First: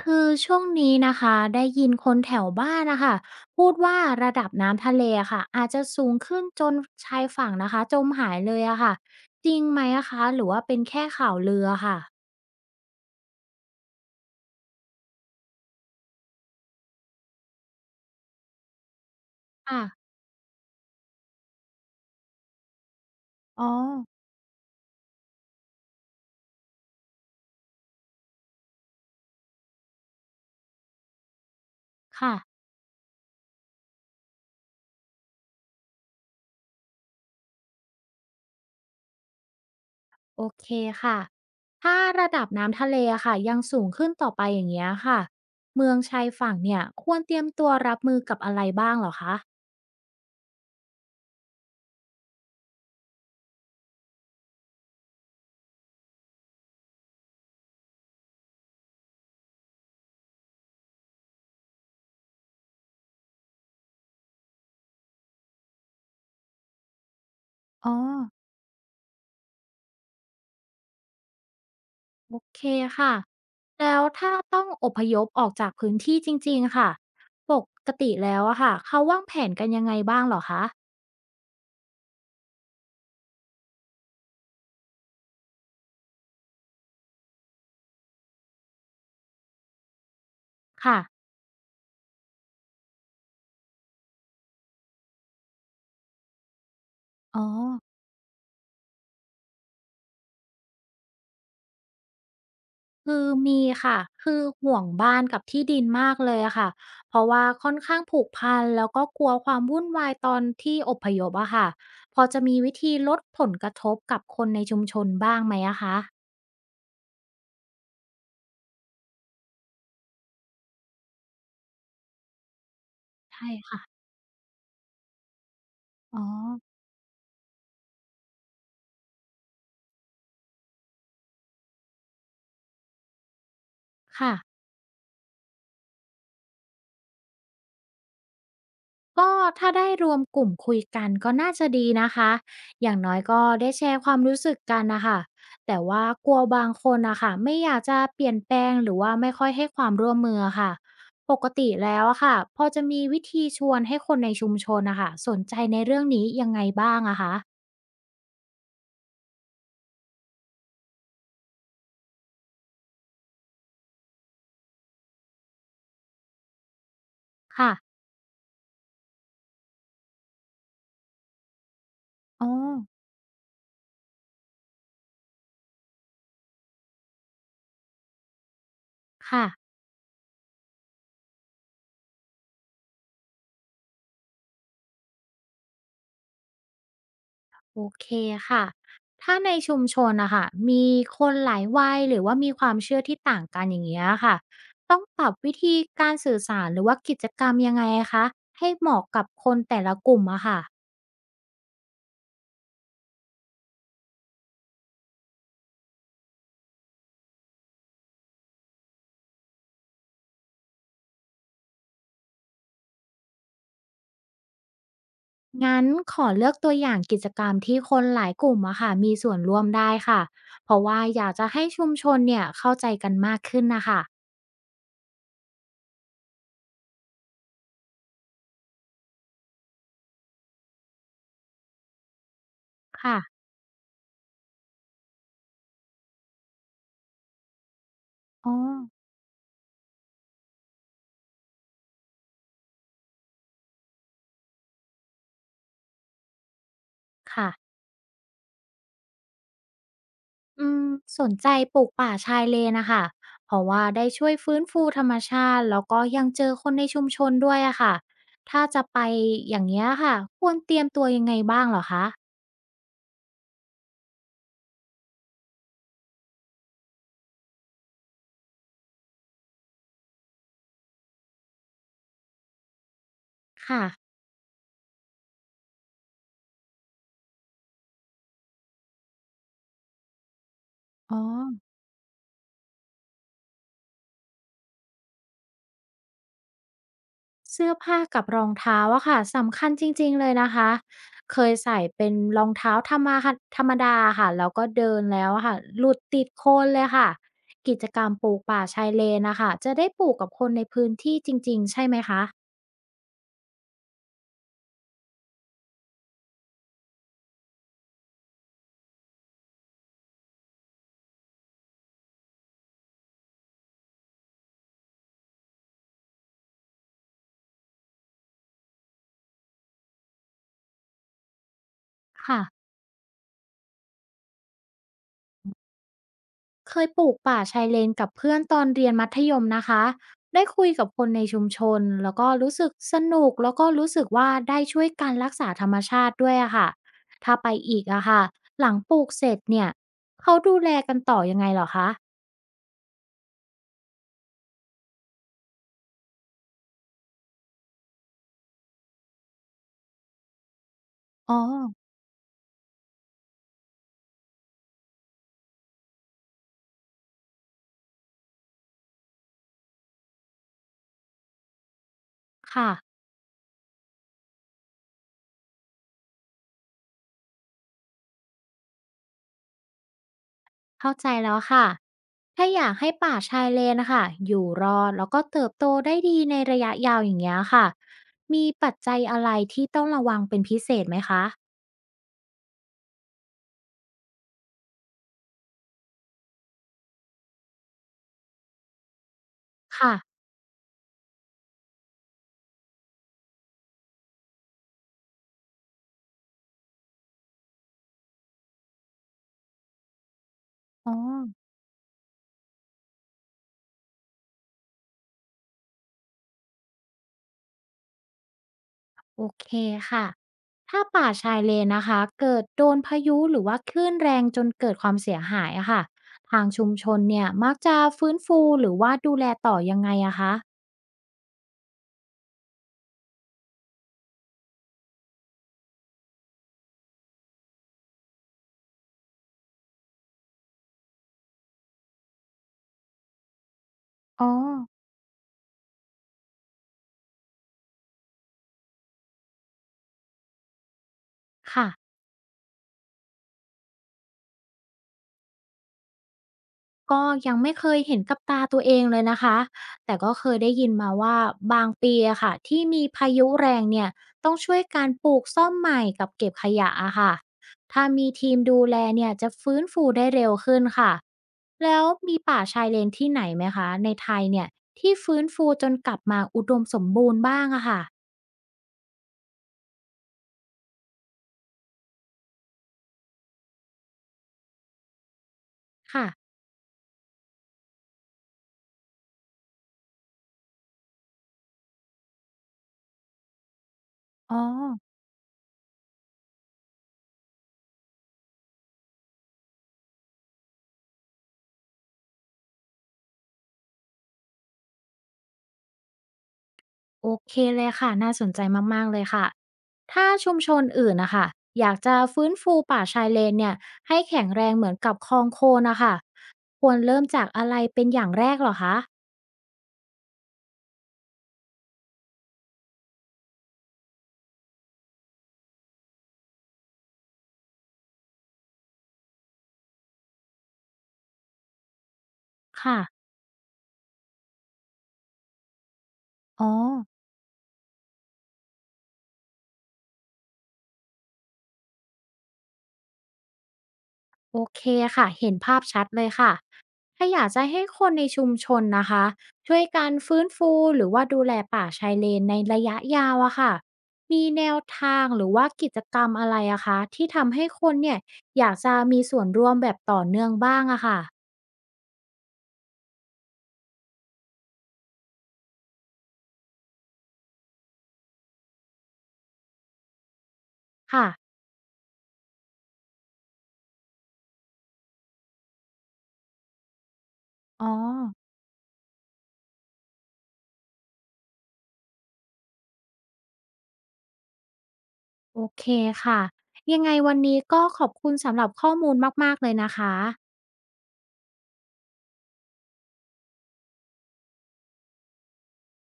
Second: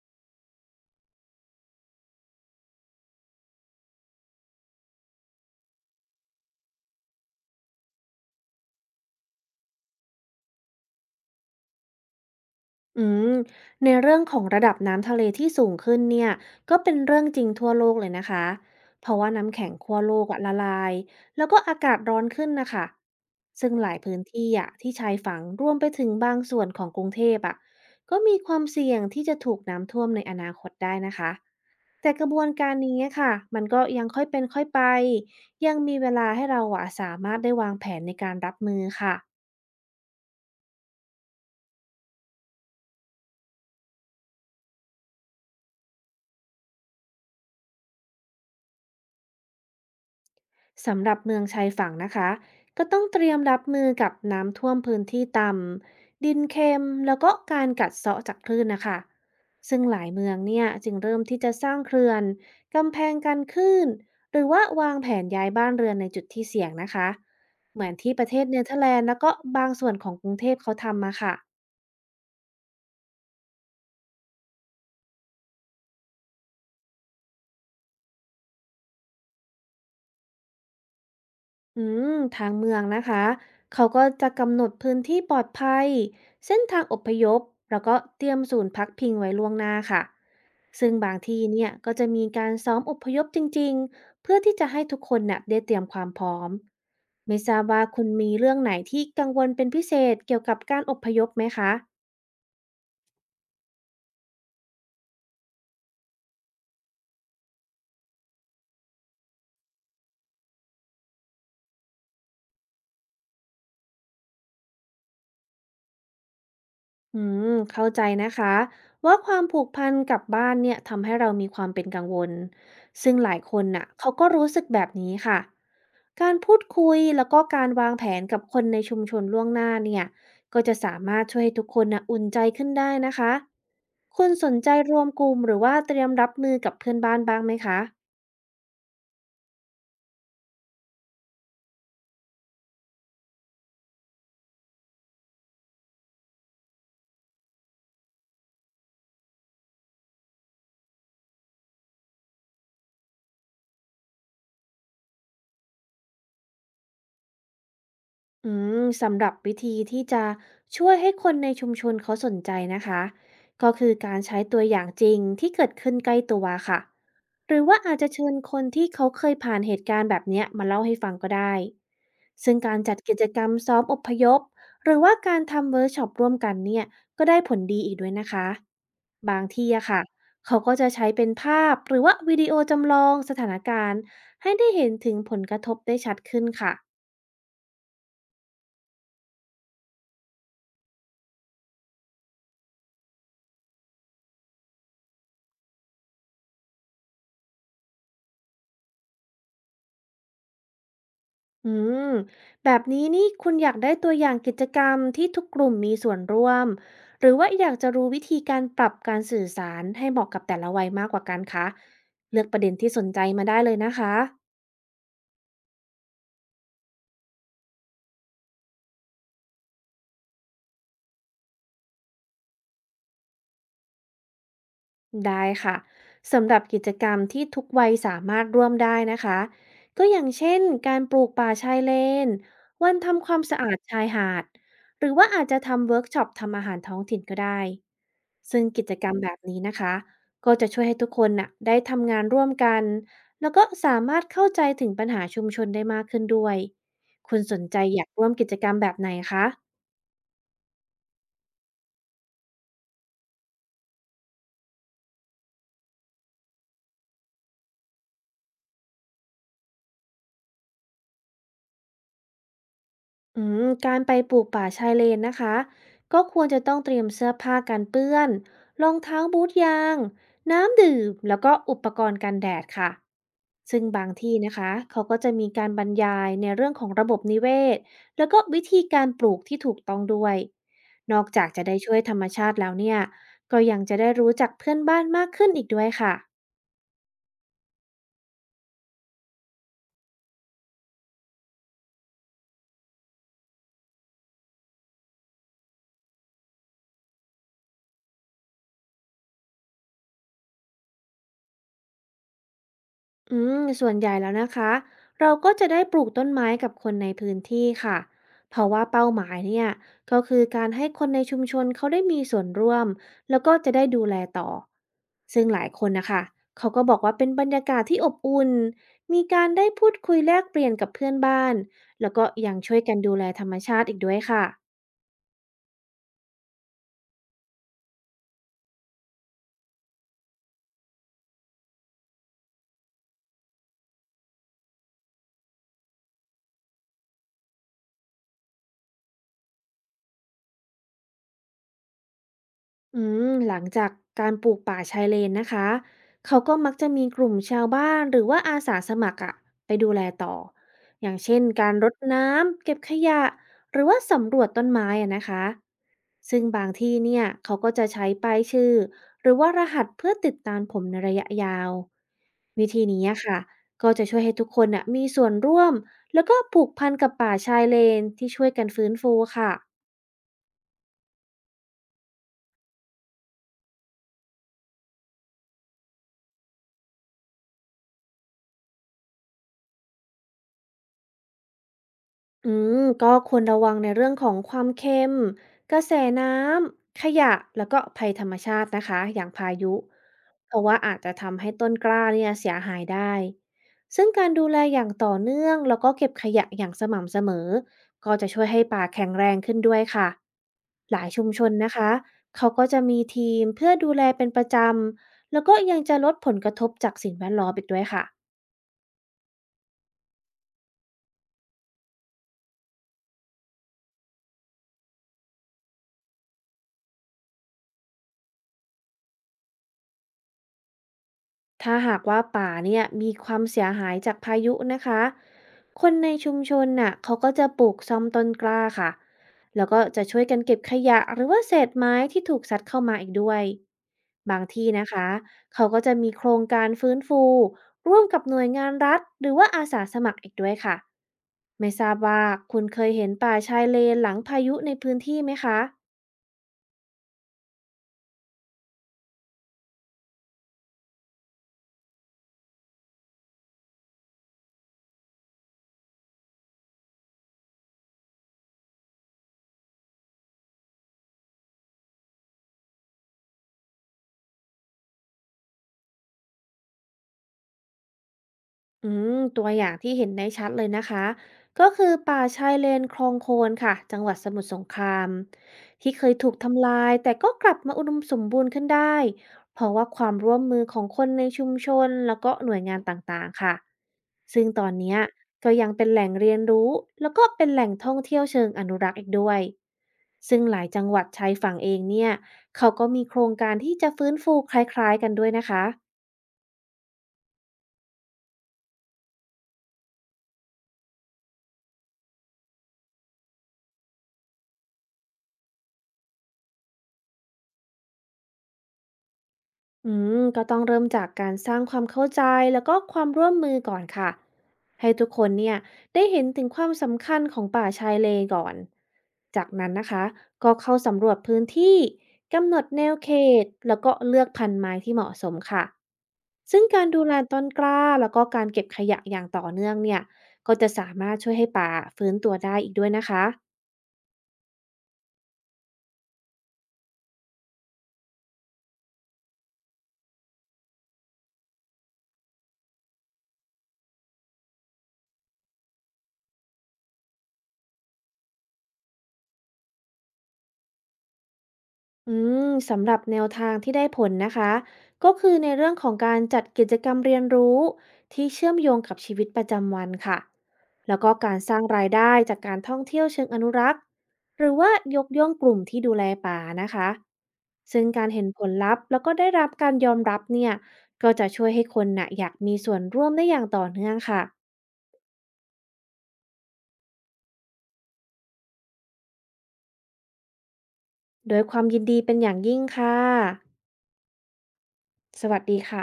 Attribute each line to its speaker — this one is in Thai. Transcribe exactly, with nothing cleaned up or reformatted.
Speaker 1: คือช่วงนี้นะคะได้ยินคนแถวบ้านนะคะพูดว่าระดับน้ำทะเลอะค่ะอาจจะสูงขึ้นจนชายฝั่งนะคะจมหายเลยอะค่ะจริงไหมอะคะหรือว่าเป็นแค่ข่าวลืออะค่ะ
Speaker 2: อืมในเรื่องของระดับน้ำทะเลที่สูงขึ้นเนี่ยก็เป็นเรื่องจริงทั่วโลกเลยนะคะเพราะว่าน้ำแข็ง
Speaker 1: อ่ะ
Speaker 2: ขั้วโลกอะละลายแล้วก็อากาศร้อนขึ้นนะคะ
Speaker 1: อ๋อ
Speaker 2: ซึ่งหลายพื้นที่อะที่ชายฝั่งรวมไปถึงบางส่วนของกรุงเทพอะก็มีความเสี่ยงที่จะถูกน้ำท่วมในอนาคตได้นะคะแต่กระ
Speaker 1: ค่ะ
Speaker 2: บวนการนี้ค่ะมันก็ยังค่อยเป็นค่อยไปยังมีเวลาให้เราอะสามารถได้วางแผนในการรับมือค่ะ
Speaker 1: โอเคค่ะถ้าระดับน้ำทะเลอะค่ะยังสูงขึ้นต่อไปอย่างเงี้ยค่ะเมืองชายฝั่งเนี่ยควรเตรียมตัวรับมือกับอะไรบ้างเหรอคะ
Speaker 2: สำหรับเมืองชายฝั่งนะคะก็ต้องเตรียมรับมือกับน้ำท่วมพื้นที่ต่ำดินเค็มแล้วก็การกัดเซาะจากคลื่นนะคะซึ่งหลายเมืองเนี่ยจึงเริ่มที่จะสร้างเขื่อนกำแพงกันคลื่นหรือว่าวางแผนย้ายบ้านเรือนในจุดที่เสี่ยงนะคะเหมือ
Speaker 1: อ๋
Speaker 2: น
Speaker 1: อ
Speaker 2: ที่ประเทศเนเธอร์แลนด์แล้วก็บางส่วนของกรุงเทพเขาทำมาค่ะ
Speaker 1: โอเคค่ะ แล้วถ้าต้องอพยพออกจากพื้นที่จริงๆค่ะปกติแล้วอะค่ะเขาวางแผนกันยังไงบ้างเหรอคะ
Speaker 2: อืมทางเมืองนะคะ เขาก็จะกำหนดพื้นที่ปลอดภัย เส้นทางอพยพ แล้วก็เตรียมศูนย์พักพิงไว้ล่วงหน้าค่ะ ซึ่ง
Speaker 1: ค่ะ
Speaker 2: บางที่เนี่ยก็จะมีการซ้อมอพยพจริงๆ เพื่อที่จะให้ทุกคนน่ะได้เตรียมความพร้อมไม่
Speaker 1: อ๋อ
Speaker 2: ทราบว่าคุณมีเรื่องไหนที่กังวลเป็นพิเศษเกี่ยวกับการอพยพไหมคะ
Speaker 1: คือมีค่ะคือห่วงบ้านกับที่ดินมากเลยอะค่ะเพราะว่าค่อนข้างผูกพันแล้วก็กลัวความวุ่นวายตอนที่อพยพอะค่ะพอจะมีวิธีลดผลกระทบกับคนในชุมชนบ้างไหมอะคะ
Speaker 2: อืมเข้าใจนะคะว่าความผูกพันกับบ้านเนี่ยทำให้เรามีความเป็นกังวลซึ่งหลาย
Speaker 1: ใช่
Speaker 2: คน
Speaker 1: ค่ะ
Speaker 2: น่ะเขาก็รู้สึกแบบนี้ค่ะ
Speaker 1: อ๋อ
Speaker 2: การพูดคุยแล้วก็การวางแผนกับคนในชุมชนล่วงหน้าเนี่ยก็จะสามารถช่วยให้ทุกคนน่ะอุ่นใจขึ้นได้นะคะคุณ
Speaker 1: ค่ะ
Speaker 2: สนใจรวมกลุ่มหรือว่าเตรียมรับมือกับเพื่อนบ้านบ้างไหมคะ
Speaker 1: ก็ถ้าได้รวมกลุ่มคุยกันก็น่าจะดีนะคะ อย่างน้อยก็ได้แชร์ความรู้สึกกันนะคะ แต่ว่ากลัวบางคนนะคะไม่อยากจะเปลี่ยนแปลงหรือว่าไม่ค่อยให้ความร่วมมือค่ะปกติแล้วอะค่ะพอจะมีวิธีชวนให้คนในชุมชนนะคะสนใจในเรื่องนี้ยังไงบ้างอะคะ
Speaker 2: อืมสำหรับวิธีที่จะช่วยให้คนในชุมชนเขาสนใจนะคะก็คือการใช้ตัวอย่างจริงที่เกิดขึ้นใกล้ตัวค่ะหรือ
Speaker 1: ค่ะ
Speaker 2: ว่าอาจจะเชิญคนที่เขาเคยผ่านเหตุการณ์แบบเนี้ยมาเล่าให้ฟังก็ได้
Speaker 1: อ๋อ
Speaker 2: ซึ่งการจัดกิจกรรมซ้อมอพยพหรือว่าการทำเวิร์กช็อปร่วมกันเนี่ยก็ได้ผลดีอีกด้วยนะคะบาง
Speaker 1: ค่ะ
Speaker 2: ที่อะค่ะเขาก็จะใช้เป็นภาพหรือว่าวิดีโอจำลองสถานการณ์ให้ได้เห็นถึงผลกระทบได้ชัดขึ้นค่ะ
Speaker 1: โอเคค่ะถ้าในชุมชนนะคะมีคนหลายวัยหรือว่ามีความเชื่อที่ต่างกันอย่างเงี้ยค่ะต้องปรับวิธีการสื่อสารหรือว่ากิจกรรมยังไงคะให้เหมาะกับคนแต่ละกลุ่มอะค่ะ
Speaker 2: อืมแบบนี้นี่คุณอยากได้ตัวอย่างกิจกรรมที่ทุกกลุ่มมีส่วนร่วมหรือว่าอยากจะรู้วิธีการปรับการสื่อสารให้เหมาะกับแต่ละวัยมากกว่ากันคะเลือกประเด็นที่สนใจมาได้เลยนะคะ
Speaker 1: งั้นขอเลือกตัวอย่างกิจกรรมที่คนหลายกลุ่มอะค่ะมีส่วนร่วมได้ค่ะเพราะว่าอยากจะให้ชุมชนเนี่ยเข้าใจกันมากขึ้นนะคะ
Speaker 2: ได้ค่ะสำหรับกิจกรรมที่ทุกวัยสามารถร่วมได้นะคะก็อย่างเช่นการปลูกป่าชายเลนวัน
Speaker 1: ค่ะ
Speaker 2: ทำความสะอาดชายหาดหรือว่าอาจจะทำเวิร์กช็อปทำอาหารท้องถิ่นก็ได้
Speaker 1: อ๋อ
Speaker 2: ซึ่งกิจกรรมแบบนี้นะคะก็จะช่วยให้ทุกคนน่ะได้ทำงานร่วมกันแล้วก็สามารถเข้าใจถึงปัญหาชุมชนได้มากขึ้นด้วยคุณ
Speaker 1: ค่ะ
Speaker 2: สนใจอยากร่วมกิจกรรมแบบไหนคะ
Speaker 1: อืมสนใจปลูกป่าชายเลนนะคะเพราะว่าได้ช่วยฟื้นฟูธรรมชาติแล้วก็ยังเจอคนในชุมชนด้วยอะค่ะถ้าจะไปอย่างเงี้ยค่ะควรเตรียมตัวยังไงบ้างเหรอคะ
Speaker 2: อืมการไปปลูกป่าชายเลนนะคะก็ควรจะต้องเตรียมเสื้อผ้ากันเปื้อนรองเท้าบูทยางน้ำดื่มแล้วก็อุปกรณ์กันแดดค่ะซึ่
Speaker 1: ค่ะ
Speaker 2: งบางที่นะคะเขาก็จะมีการบรรยายในเรื่องของระบบนิเวศแล้วก็วิธีการปลูกที่ถูกต้องด้วยน
Speaker 1: อ๋อ
Speaker 2: อกจากจะได้ช่วยธรรมชาติแล้วเนี่ยก็ยังจะได้รู้จักเพื่อนบ้านมากขึ้นอีกด้วยค่ะ
Speaker 1: เสื้อผ้ากับรองเท้าอะค่ะสำคัญจริงๆเลยนะคะเคยใส่เป็นรองเท้าธรรมะธรรมดาค่ะแล้วก็เดินแล้วอะค่ะหลุดติดโคลนเลยค่ะกิจกรรมปลูกป่าชายเลนนะคะจะได้ปลูกกับคนในพื้นที่จริงๆใช่ไหมคะ
Speaker 2: อืมส่วนใหญ่แล้วนะคะเราก็จะได้ปลูกต้นไม้กับคนในพื้นที่ค่ะเพราะว่าเป้าหมายเนี่ยก็คือการให้คนในชุมชนเขาได้มีส่วนร่วมแล้วก็จะได้ดูแลต่อซึ่งหลายคนนะคะเขาก็บอกว่าเป็นบรรยากาศที่อบอุ่นมีการได้พูดคุยแลกเปลี่ยนกับเพื่อนบ้านแล้วก็
Speaker 1: ค่ะ
Speaker 2: ยังช่วยกันดูแลธรรมชาติอีกด้วยค่ะ
Speaker 1: เคยปลูกป่าชายเลนกับเพื่อนตอนเรียนมัธยมนะคะได้คุยกับคนในชุมชนแล้วก็รู้สึกสนุกแล้วก็รู้สึกว่าได้ช่วยการรักษาธรรมชาติด้วยอะค่ะถ้าไปอีกอะค่ะหลังปลูกเสร็จเนี่ยเขาดูแลกันต่อยังไงเหรอคะ
Speaker 2: อืมหลังจากการปลูกป่าชายเลนนะคะเขาก็มักจะมีกลุ่มชาวบ้านหรือว่าอาสาสมัครอะไปดูแลต่ออย่าง
Speaker 1: อ๋
Speaker 2: เช่
Speaker 1: อ
Speaker 2: นการรดน้ำเก็บขยะหรือว่าสำรวจต้นไม้อะนะคะซึ่งบางที่เนี่ยเขาก็จะใช้ป้ายชื่อหรือว่ารหัสเพื่อติดตามผมในระยะยาววิ
Speaker 1: ค่ะ
Speaker 2: ธีนี้อะค่ะก็จะช่วยให้ทุกคนอะมีส่วนร่วมแล้วก็ผูกพันกับป่าชายเลนที่ช่วยกันฟื้นฟูค่ะ
Speaker 1: เข้าใจแล้วค่ะถ้าอยากให้ป่าชายเลนนะคะอยู่รอดแล้วก็เติบโตได้ดีในระยะยาวอย่างเงี้ยค่ะมีปัจจัยอะไรที่ต้องระวังเป็นพิเศษไหมคะ
Speaker 2: อืมก็ควรระวังในเรื่องของความเค็มกระแสน้ำขยะแล้วก็ภัยธรรมชาตินะคะอย่างพายุ
Speaker 1: ค่ะ
Speaker 2: เพราะว่าอาจจะทำให้ต้นกล้าเนี่ยเสียหายได้ซึ่งการดูแลอย่างต่อเนื่องแล้วก็เก็บขยะอย่างสม่ำเสมอก็จะช่วยให้ป่าแข็งแรงขึ้นด้วยค่ะ
Speaker 1: อ๋อ
Speaker 2: หลายชุมชนนะคะเขาก็จะมีทีมเพื่อดูแลเป็นประจำแล้วก็ยังจะลดผลกระทบจากสิ่งแวดล้อมอีกด้วยค่ะ
Speaker 1: โอเคค่ะ ถ้าป่าชายเลนนะคะเกิดโดนพายุหรือว่าคลื่นแรงจนเกิดความเสียหายอะค่ะทางชุมชนเนี่ยมักจะฟื้นฟูหรือว่าดูแลต่อยังไงอะคะ
Speaker 2: ถ้าหากว่าป่าเนี่ยมีความเสียหายจากพายุนะคะคนในชุมชนน่ะเขาก็จะปลูกซ่อมต้นกล้าค่ะ แล้วก็จะช่วยกันเก็บขยะหรือว่าเศษไม้ที่ถูกซัดเข้ามาอีกด้วย
Speaker 1: อ๋อ
Speaker 2: บางที่นะคะเขาก็จะมีโครงการฟื้นฟูร่วมกับหน่วยงานรัฐหรือว่าอาสาสมัครอีกด้วยค่ะ
Speaker 1: ค่ะ
Speaker 2: ไม่ทราบว่าคุณเคยเห็นป่าชายเลนหลังพายุในพื้นที่ไหมคะ
Speaker 1: ก็ยังไม่เคยเห็นกับตาตัวเองเลยนะคะ แต่ก็เคยได้ยินมาว่าบางปีอะค่ะที่มีพายุแรงเนี่ยต้องช่วยการปลูกซ่อมใหม่กับเก็บขยะอะค่ะถ้ามีทีมดูแลเนี่ยจะฟื้นฟูได้เร็วขึ้นค่ะ แล้วมีป่าชายเลนที่ไหนไหมคะในไทยเนี่ยที่ฟื้นฟูจนกลับมาอุดมสมบูรณ์บ้างอะค่ะ
Speaker 2: อืมตัวอย่างที่เห็นได้ชัดเลยนะคะก็คือป่าชายเลนคลองโคนค่ะจังหวัดสมุทรสงครามที่เค
Speaker 1: ค่ะ
Speaker 2: ยถูกทำลายแต่ก็กลับมาอุดมสมบูรณ์ขึ้นได้เพราะว่าความร่วมมือของคนในชุมชนแล้วก็หน่วยงานต่างๆค่ะ
Speaker 1: อ๋อ
Speaker 2: ซึ่งตอนเนี้ยก็ยังเป็นแหล่งเรียนรู้แล้วก็เป็นแหล่งท่องเที่ยวเชิงอนุรักษ์อีกด้วยซึ่งหลายจังหวัดชายฝั่งเองเนี่ยเขาก็มีโครงการที่จะฟื้นฟูคล้ายๆกันด้วยนะคะ
Speaker 1: โอเคเลยค่ะน่าสนใจมากๆเลยค่ะถ้าชุมชนอื่นนะคะอยากจะฟื้นฟูป่าชายเลนเนี่ยให้แข็งแรงเหมือนกับคลองโคลนนะค่ะควรเริ่มจากอะไรเป็นอย่างแรกเหรอคะ
Speaker 2: อืมก็ต้องเริ่มจากการสร้างความเข้าใจแล้วก็ความร่วมมือก่อนค่ะให้ทุกคนเนี่ยได้เห็นถึงความสำคัญของป่าชายเลนก่อนจากนั้นนะคะก็เข้าสำรวจพื้นที่กำหนด
Speaker 1: ค่ะ
Speaker 2: แนวเขตแล้วก็เลือกพันธุ์ไม้ที่เหมาะสมค่ะ
Speaker 1: อ๋อ
Speaker 2: ซึ่งการดูแลต้นกล้าแล้วก็การเก็บขยะอย่างต่อเนื่องเนี่ยก็จะสามารถช่วยให้ป่าฟื้นตัวได้อีกด้วยนะคะ
Speaker 1: โอเคค่ะเห็นภาพชัดเลยค่ะถ้าอยากจะให้คนในชุมชนนะคะช่วยการฟื้นฟูหรือว่าดูแลป่าชายเลนในระยะยาวอะค่ะมีแนวทางหรือว่ากิจกรรมอะไรอะคะที่ทำให้คนเนี่ยอยากจะมีส่วนร่วมแบบต่อเนื่องบ้างอะค่ะ
Speaker 2: อืมสำหรับแนวทางที่ได้ผลนะคะก็คือในเรื่องของการจัดกิจกรรมเรียนรู้ที่เชื่อมโยงกับชีวิตประจำวันค่ะแล้ว
Speaker 1: ค่ะ
Speaker 2: ก็การสร้างรายได้จากการท่องเที่ยวเชิงอนุรักษ์หรือว่ายกย่องกลุ่มที่ดูแลป่านะคะ
Speaker 1: อ๋อ
Speaker 2: ซึ่งการเห็นผลลัพธ์แล้วก็ได้รับการยอมรับเนี่ยก็จะช่วยให้คนน่ะอยากมีส่วนร่วมได้อย่างต่อเนื่องค่ะ
Speaker 1: โอเคค่ะยังไงวันนี้ก็ขอบคุณสำหรับข้อมูลมากๆเลยนะคะ
Speaker 2: โดยความยินดีเป็นอย่างยิ่งค่ะสวัสดีค่ะ